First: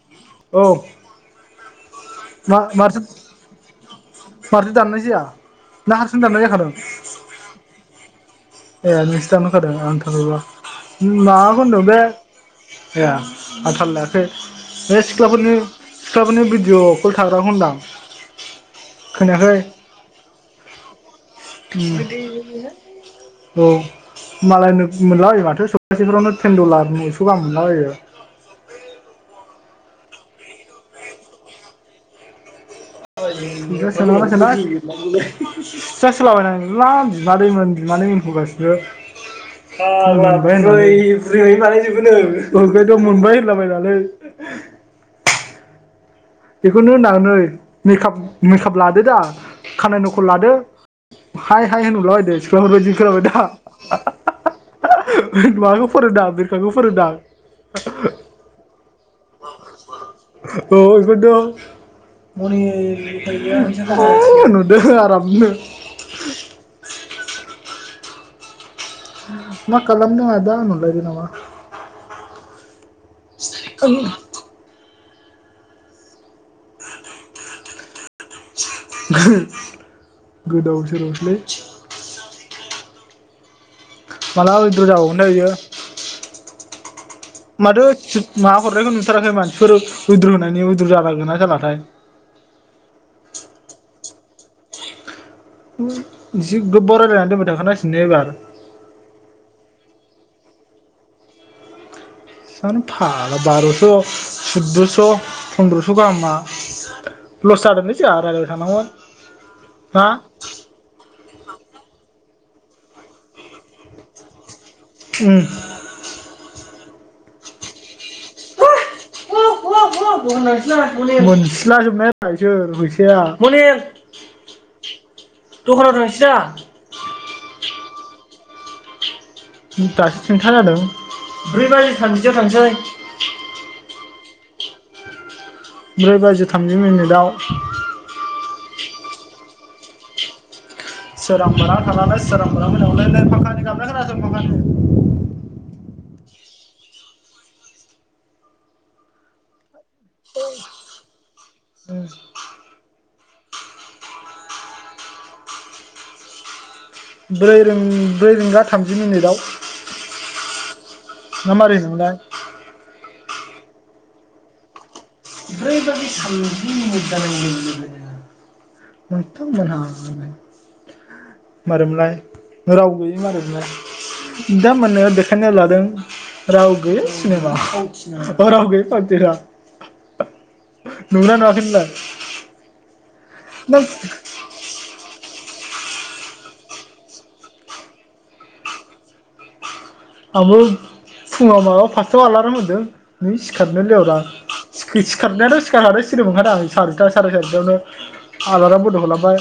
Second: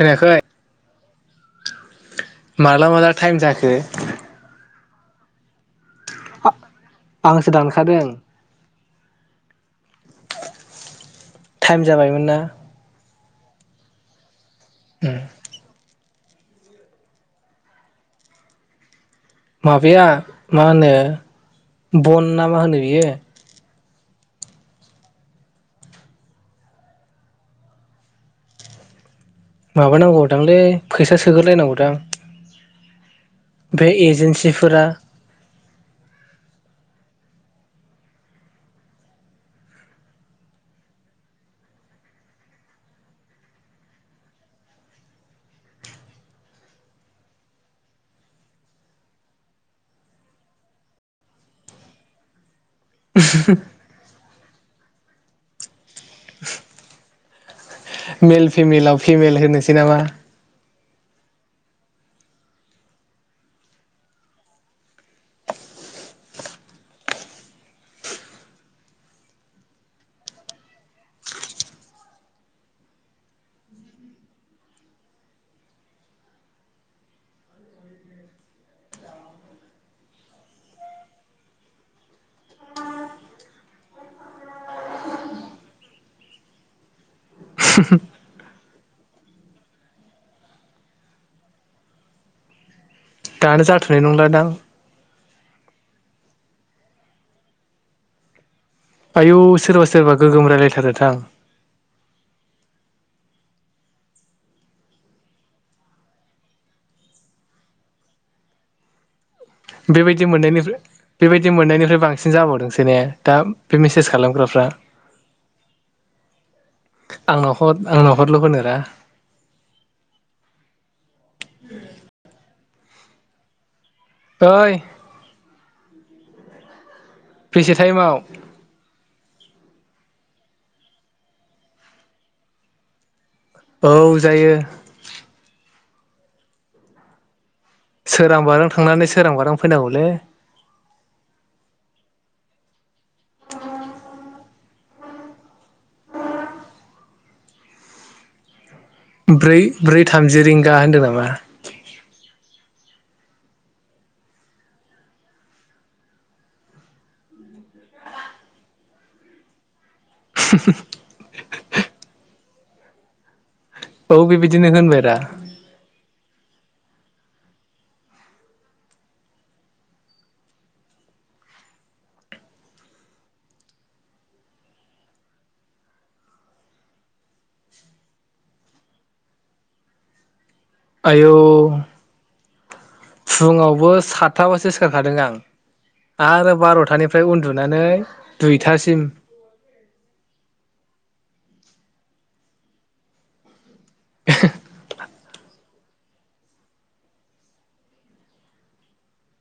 खोनायाखै औ मा माला माथो माला थाइम जाखो? माथो दाननाय ना हारसिनो दाननाय जाखादों? आंसो दानखादों। ए नोंस दानहर खादों आं थाल माबाखौ टाइम होनदों बे जाबायमोन ना ए। आं थाल लायाखै। बे उम सिख्लाफोरनि सिख्लाफोरनि भिडिअफोर थाग्रा खौ होनदां। खोनायाखै माबाया मा होनो? उम बन ना मा होनो बियो? औ मालाय मोनलाबायो माथो सपासेफोरावनो तेन दलार नयस' गाहाम मोनलाबायो। माबानांगौदांलै फैसा सोग्रोलायनांगौदां। [unintelligible] बे एजेन्सिफोरा सिथेथास होलाबायना आ बिमादैमोन बिमानैमोन सिबो फाग्ला ओमफाय बुरै बुरैनाय मानि बानाय जोबोनो ओमफ्रायथ मोनबाय होनलाबायनानै। बेखौनो होनदां नै मेकाप मेकाप लादो दा खानाय नखल लादो हाय हाय होनरलायदो। सिख्लाफोरबायदि खोनाबाय दा? [unintelligible] बिरखाखौ फोरोंदां मेल फिमेलाव फिमेल होनोसै नामा? औ दं [unintelligible] नुदों आरामनो। मा खालामदों आदा होनरलायदो नामा? [unintelligible] गो- गोदाव सोरावसोलै। माब्ला उइद्र जाबावगोनथाय बियो माथो [unintelligible] माबा हरनायखौ नुथाराखै आंलाय मानसिफोर उइद्र' होनायनि उइद्र' जाबाय जाबाथाय दानो जाथ'नाय नंला दां। जि गोबबाव रायलायनानै दोनबाय थाखानांसिगोन ने एबार? आयौ सोरबा सोरबा गोगोम रायलायथारो दां। सानो फा बार'स' सुददस' फन्दद्रस' गाहामा लस जादोंलै जोंहा रायलायबाय थानांगोन। बेबायदि मोननायनिफ्राय बेबायदि मोननायनिफ्राय बांसिन जाबावदोंसो ने दा बे मेसेज खालामग्राफ्रा उम आंनाव हद [unintelligible] [unintelligible] फैसाया [unintelligible] ओइ दखानाव थांसै दा? बेसे टाइमाव दासो थिनथा जादों। ब्रै बाजि थामजियाव थांसै। औ जायो। ब्रै बाजि थामजि मिनिटाव। सोरां बारां थांनानै सोरां बारां फैनांगौलै। सोरां बारां थांनानै सोरां बारां नै फांखा नि गाबनाय खोनासं [unintelligible] ब्रै ब्रै थामजि रिंगा होनदो नामा? ब्रै रिं ब्रै रिंगा थामजि मिनिदाव। ना मारै मोनलाय? [inaudible] औ बेबायदिनो होनबाय रा। ब्रै बाजि थामजि मिनिट जानाय लोगो लोगोनो नोंथांमोनहा मारोमलाय राव गैयै मारैमोनलाय नोंथांमोननो देखायनो लादों राव गैयै सिनेमा राव गैयै फावथिना। आयौ नुगोना नुवाखै नोंलाय? नों फुङावबो सातथाबासो सिखारखादों आं। आरो बार'थानिफ्राय उन्दुनानै दुइथासिम आंबो फुङाव माबा फासथायाव आलारोम होदों नै सिखारनायानो [unintelligible] सिखारनायानो सानावनो सिरिमोनखादों आं सारिथा साराय सारिथायावनो आलाराम बन्द' खालामबाय।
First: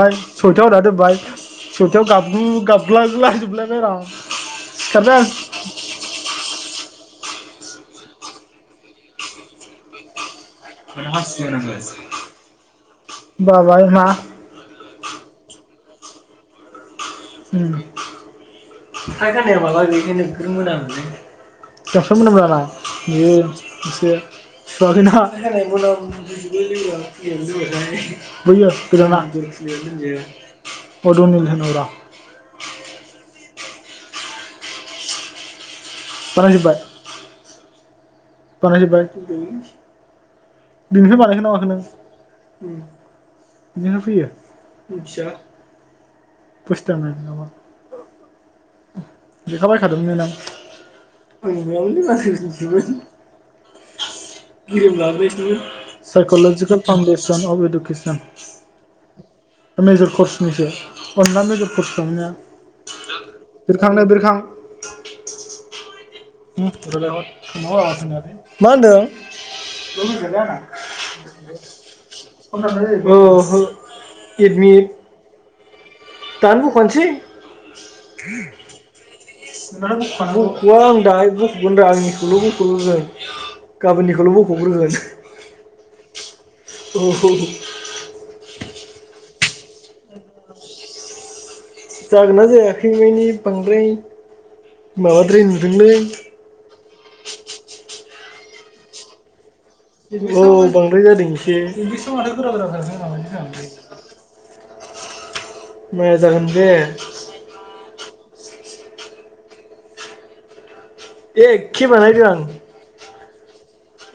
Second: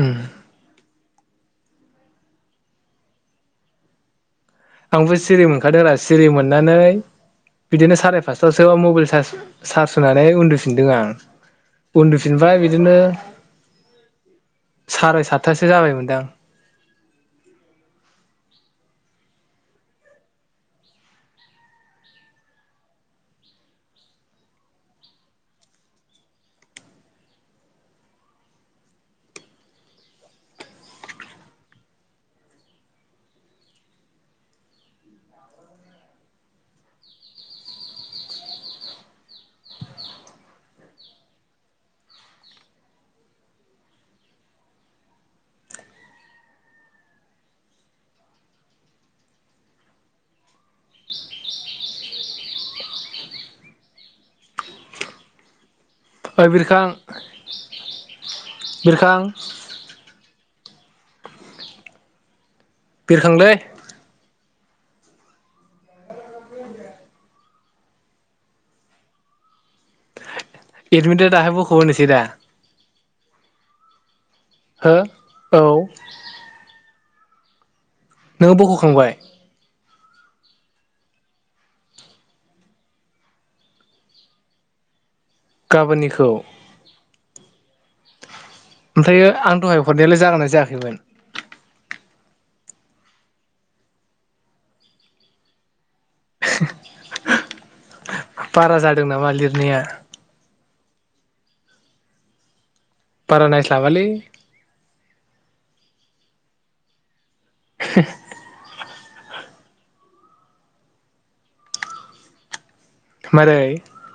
उम सयथायाव होनादोनबाय। सइथायाव गाब्लु गाबलायला जोबलायबाय रा। आंबो सिखारबाय आं सिरि मोनखादों रा सिरि मोननानै बिदिनो साराय फासतायावसो मबाइल चार्ज होनानै उन्दु माने फिदोंआं हासिब होनांगो उन्दुफिनबाय बिदिनो बाबाय मा साराय साथासिम सो जाबाय मोनदां। [unintelligible] [inaudible] फराय जोबाय? बानायजोबबाय बिनिफ्राय बानायखोन ना माखो नों बिनिफ्राय फैयो? मिथिया। फुस्टा [unintelligible] लेखाबायखादोंमोन ना नों आंयावनोन गेलेम जाबबायसनो ओइ साइक'लजिकेल बिरखां फाउन्डेसन अफ इडुकेसन बिरखां मेजर कर्सनिसो अनला मेजर कर्स खालामनाया बिरखांलै बिरखांनो बिरखां [inaudible] ओम रायलाय हर मा होनदों? एडमिट दा बखबोनोसैदा ओ ओ एडमिट औ दानो बखनोसेै। नोङो बख'खांबाय? दा बखान बख'आ आं दाहाय बख'गोन र आंनिखौल' बख'ग्रोगोन गाबोननिखौल' बख'ग्रोगोन। गाबोननिखौ ओहु औ ओमफ्रायो आं दहाय हरनायालाय जागोनना जायाखैमोन? जागोनना जायाखै मानि बांद्राय माबाद्राय नुदोंलै। [inaudible] बाराजादों नामा लिर औ बांद्राय जादों एसे बारा नायस्लाबा लै मोजां होनदो। ओ एखे बानायदों आं। मारै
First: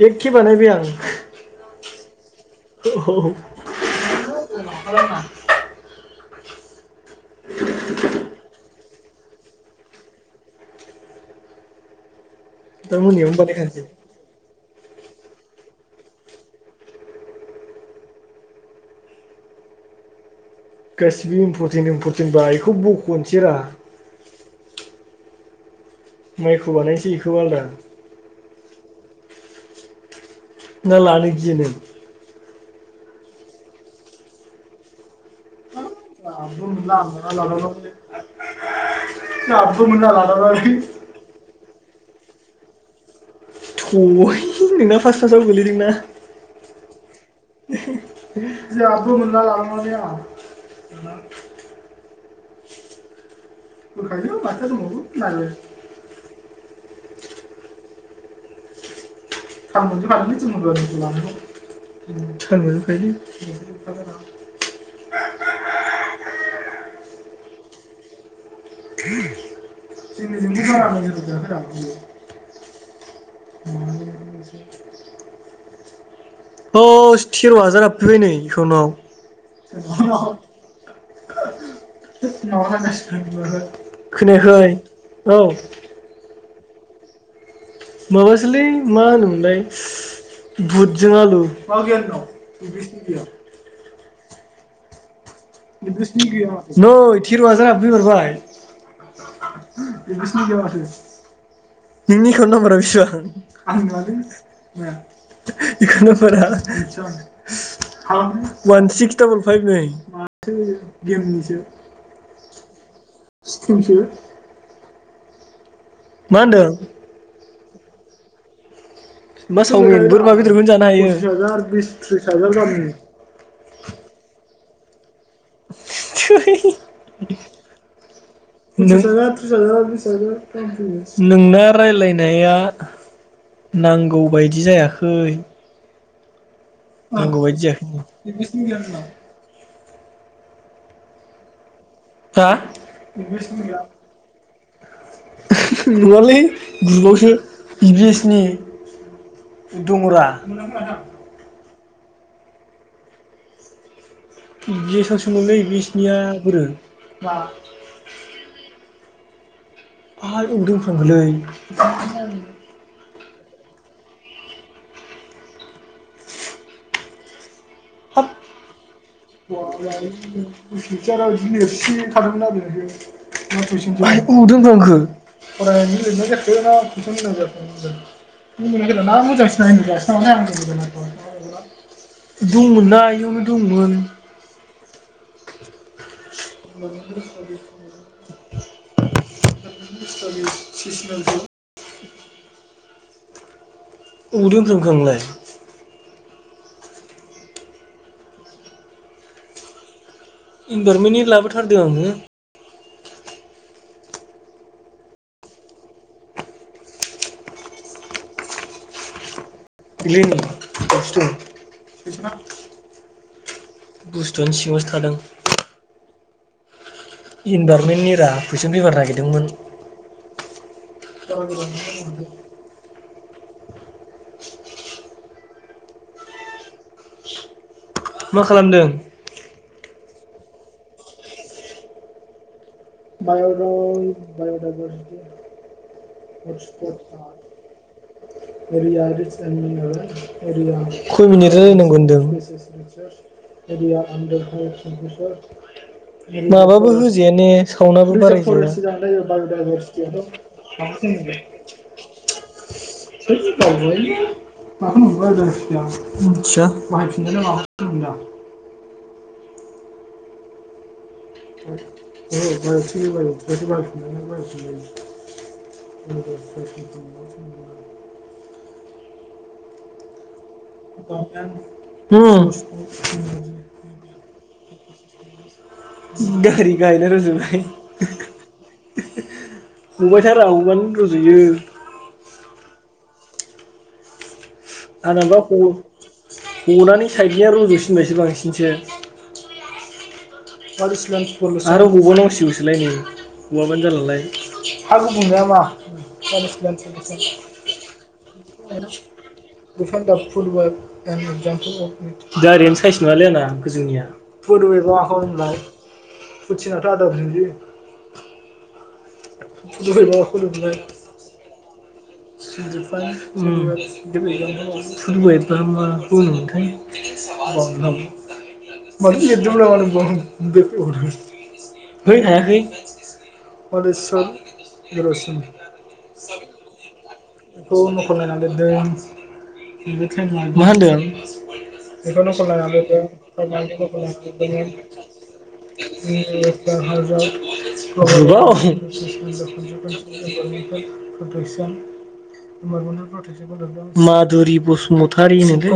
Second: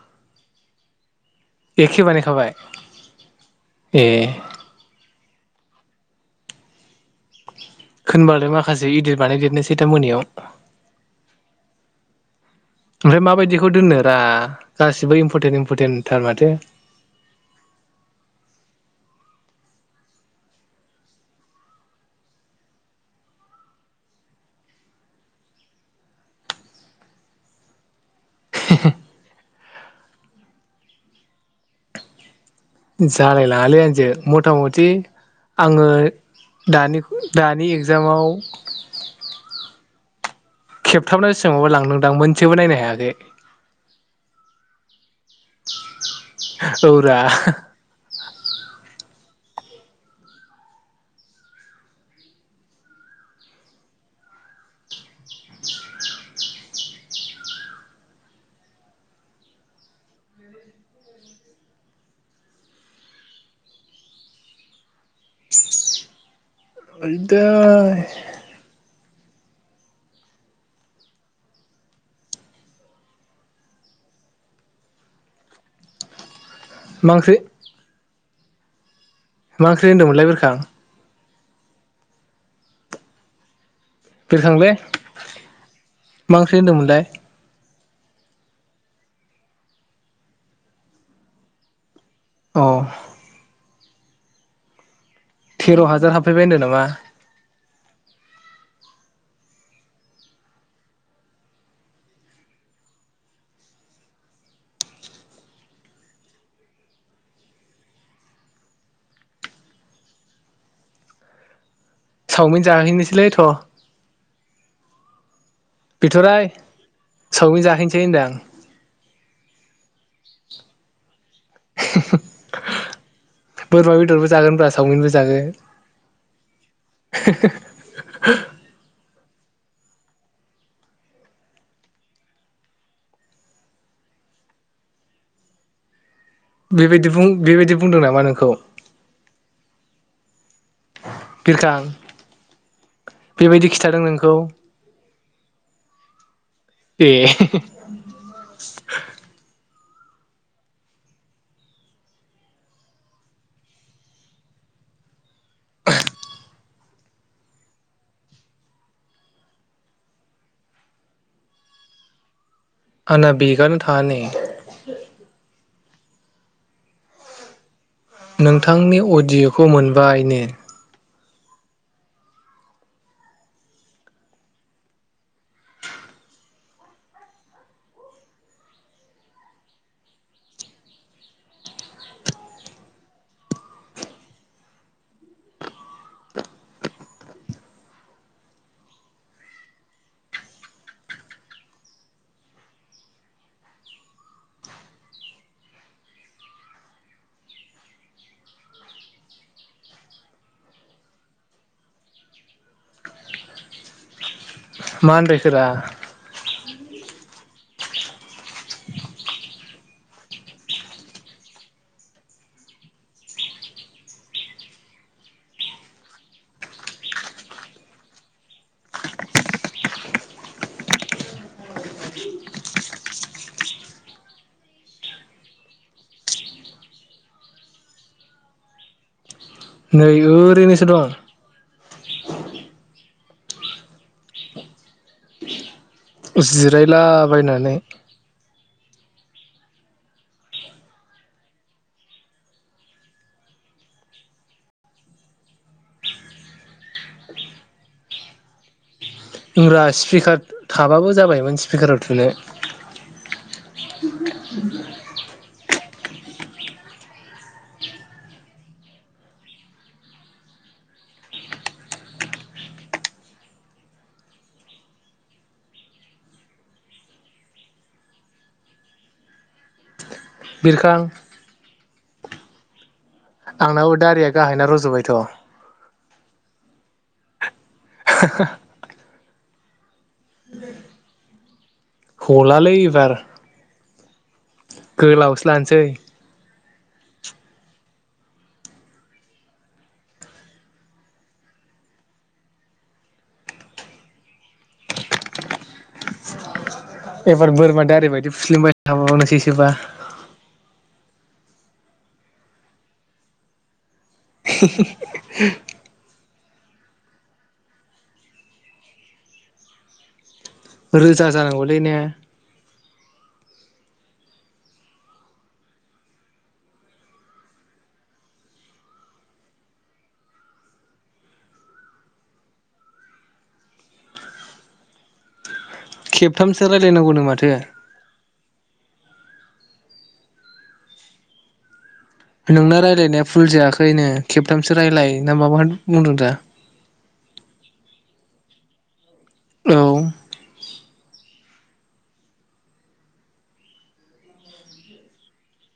एखे बानायदों आं। एखे बानायखाबाय ए [unintelligible] खोनबालाय मा खासे इदित बानाय देरनोसै दा मोनायाव। ओमफ्राय मोनायावनो माबायदिखौ बानायखानोसै दोननो रा गासिबो इम्परटेन्ट इम्परटेन्ट थार माथो गासिबो इम्परटेन्ट इम्परटेन्ट बा इखौ बख'नोसै रा। माइखौ बानायनोसै इखौ आलदा। ना लानो गियो नों? जालाय लाङालै आंजोे मथा मथि आङो दानि दानि एगजामाव जाबबो मोनला लादावनानै खेबथामना बेसांबा लांदोंदां मोन सेबो नायनो हायाखै थुय नोंना फार्स्ट फार्स्टआवनो गोलैदों ना औरा [unintelligible] [unintelligible] [unintelligible] ओइदै [inaudible] [unintelligible] औ मा ओंख्रि थिर' हाजार हाबफैबाय नै एखावनाव मा ओंख्रि होनदोंमोनलाय बिरखां [unintelligible] खोनाखै औ ख्रि होनदोंमोनलाय माबासोलै मा होनोमोनलाय बुटजों आलु [unintelligible] अ तेर' हाजार हाबफैबाय होनदों नामा नै थेर' हाजार हाबफै मारबाय एकाउन्ट नाम्बारा बेसेबां वान सिक्स डाबल फाइभ नै गो गेमनिसो चावमिन जाहैनोसैलैथ' स्किमसो मा बिथ'राय होनदों सावमिन जा नोसै होनदां मा चावमिन बोरमा बेदरखौ नो जानो हायो। बिस थ्रिस हाजार गाहाम सावमिनबो थैय [unintelligible] नोंना रायलायनाया नांगौबायदि जायाखै बेबायदि बुं नांगौ बायदि बेबायदि बुंदों जायाखै नामा नोंखौ बिरखां हा बेबायदि खिथादों नोंखौ नङालै ग्रुबावसो ए इ भि एस नि दङ'रा जेसां सावलै इ भि एस निया बोरो आं अबाव दोनफ्लांखोलै आना बेकआनो थाङा नै हाब नोंथांनि अडिय'खौ मोनबाय नो लिरसि थादोंमोन आरो दोंबो आंखौ फरायनानै लिरनाय जाखो मोजांसिसै नालाय [unintelligible] दंमोनना इयावनो दंमोन [inaudible] उबाव दोनफ्रांखो आंलाय इनभारमेन्टनि लाबोथारदों आङो मा आनदायखोरा इलाय नै बेयावसो दं बुस्थुवानो सिङावसो थादों। इनभारमेन्टनि रा कुइसन फेफार नागिरदोंमोन मा खालामदों? नै ओरैनोसो दं बाय' डाइ बाय'डाइभारसिटि जिरायलाबायनानै खय मिनिट रायलायनांगौ होनदों? माबाबो होजाया ने? सावनाबो बाराय जाया ओमब्रा स्पिकार थाबाबो होनो जाबायमोन स्पिकाराव थुनो औवलै मख बाय द [unintelligible] मिथिया बाहायफिननायदा [unintelligible] बिरखां [inaudible] हम आंनाबो दारिया गाहायना रज'बायथ' दारि गाहायना रजबाय हा हा हबायथारा हबानो रजुयो। हलालै एबार गोलावसो लानोसै नानै साइडनिया रुज'सिनबायसो बांसिनसो मादसानलस आरो गावबाव नांसिगौसैलाय नै हवाबानो जालाालाय हु बुंजा मा। एबार बोरमा दारिबादि फुल्सिमबाय थाबावनोसै सोबा। डिफेन्ड दा फुटबल [unintelligible] दारियानो साइस नङालै आंना गोजौनिया। हे हे हे [unintelligible] फुथिना थ [unintelligible] [unintelligible] रोजा जानांगौलै ने। [unintelligible] ओद हायाखै [unintelligible] खेबथामसो रायलायनांगौ नो माथो। बेखौ नखल नायना दोन। [inaudible] मा होनदों। नोंना रायलायनाया फुल जायाखैनो नखल नायना खेबथामसो रायजलाय ना माबाखौ बुंदों दा। [unintelligible] [unintelligible] [unintelligible] [inaudible] औ माधुरि बसुमतारि नोलै।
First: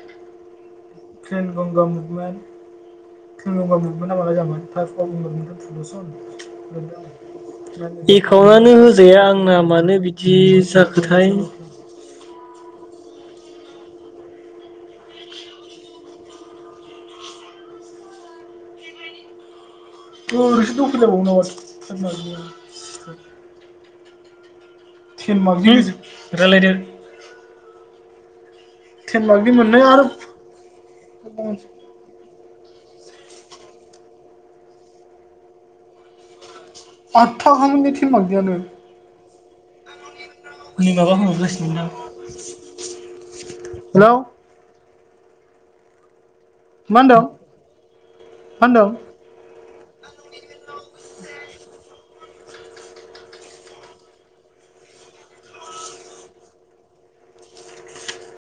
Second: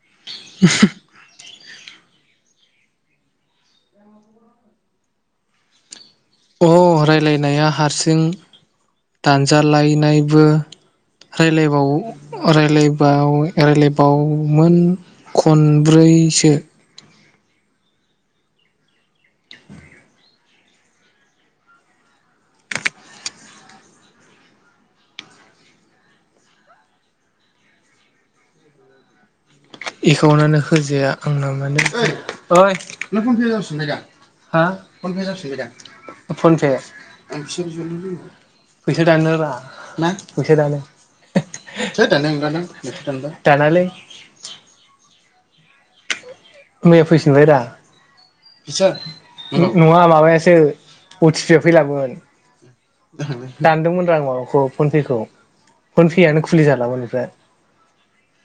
[unintelligible] [unintelligible] अ लिरदों रायलायनाया हारसिं एकाउन्टानो होजाया आंना मानो बिदि दानजालायनायबो जाखोथाय रायलायबाव रायलाय। बाव राय्लायबावमोन खनब्रैसो। [unintelligible] रायलायदों। एकाउन्टनो होजाया आंना माने ओइ। नोंना फनपे या जासिनबायनाय दा हा फनपे जासिनबायदा फनपे। [inaudible] आदथाखामोनलै टेन मार्कनियानो फैसा दानो रा फैसा दानो हनै माबा होहरगासिनो दां होद दान दानालै । हेलौ मा मैया होनदों मा फैफिनलबाय दा होनदों नङा माबायासो। अटि पि आ फैलामोन दानदोंमोन रा आं माबाखौ फनपे खौ फनपेआनो खुलि जालामोन एमफ्राय।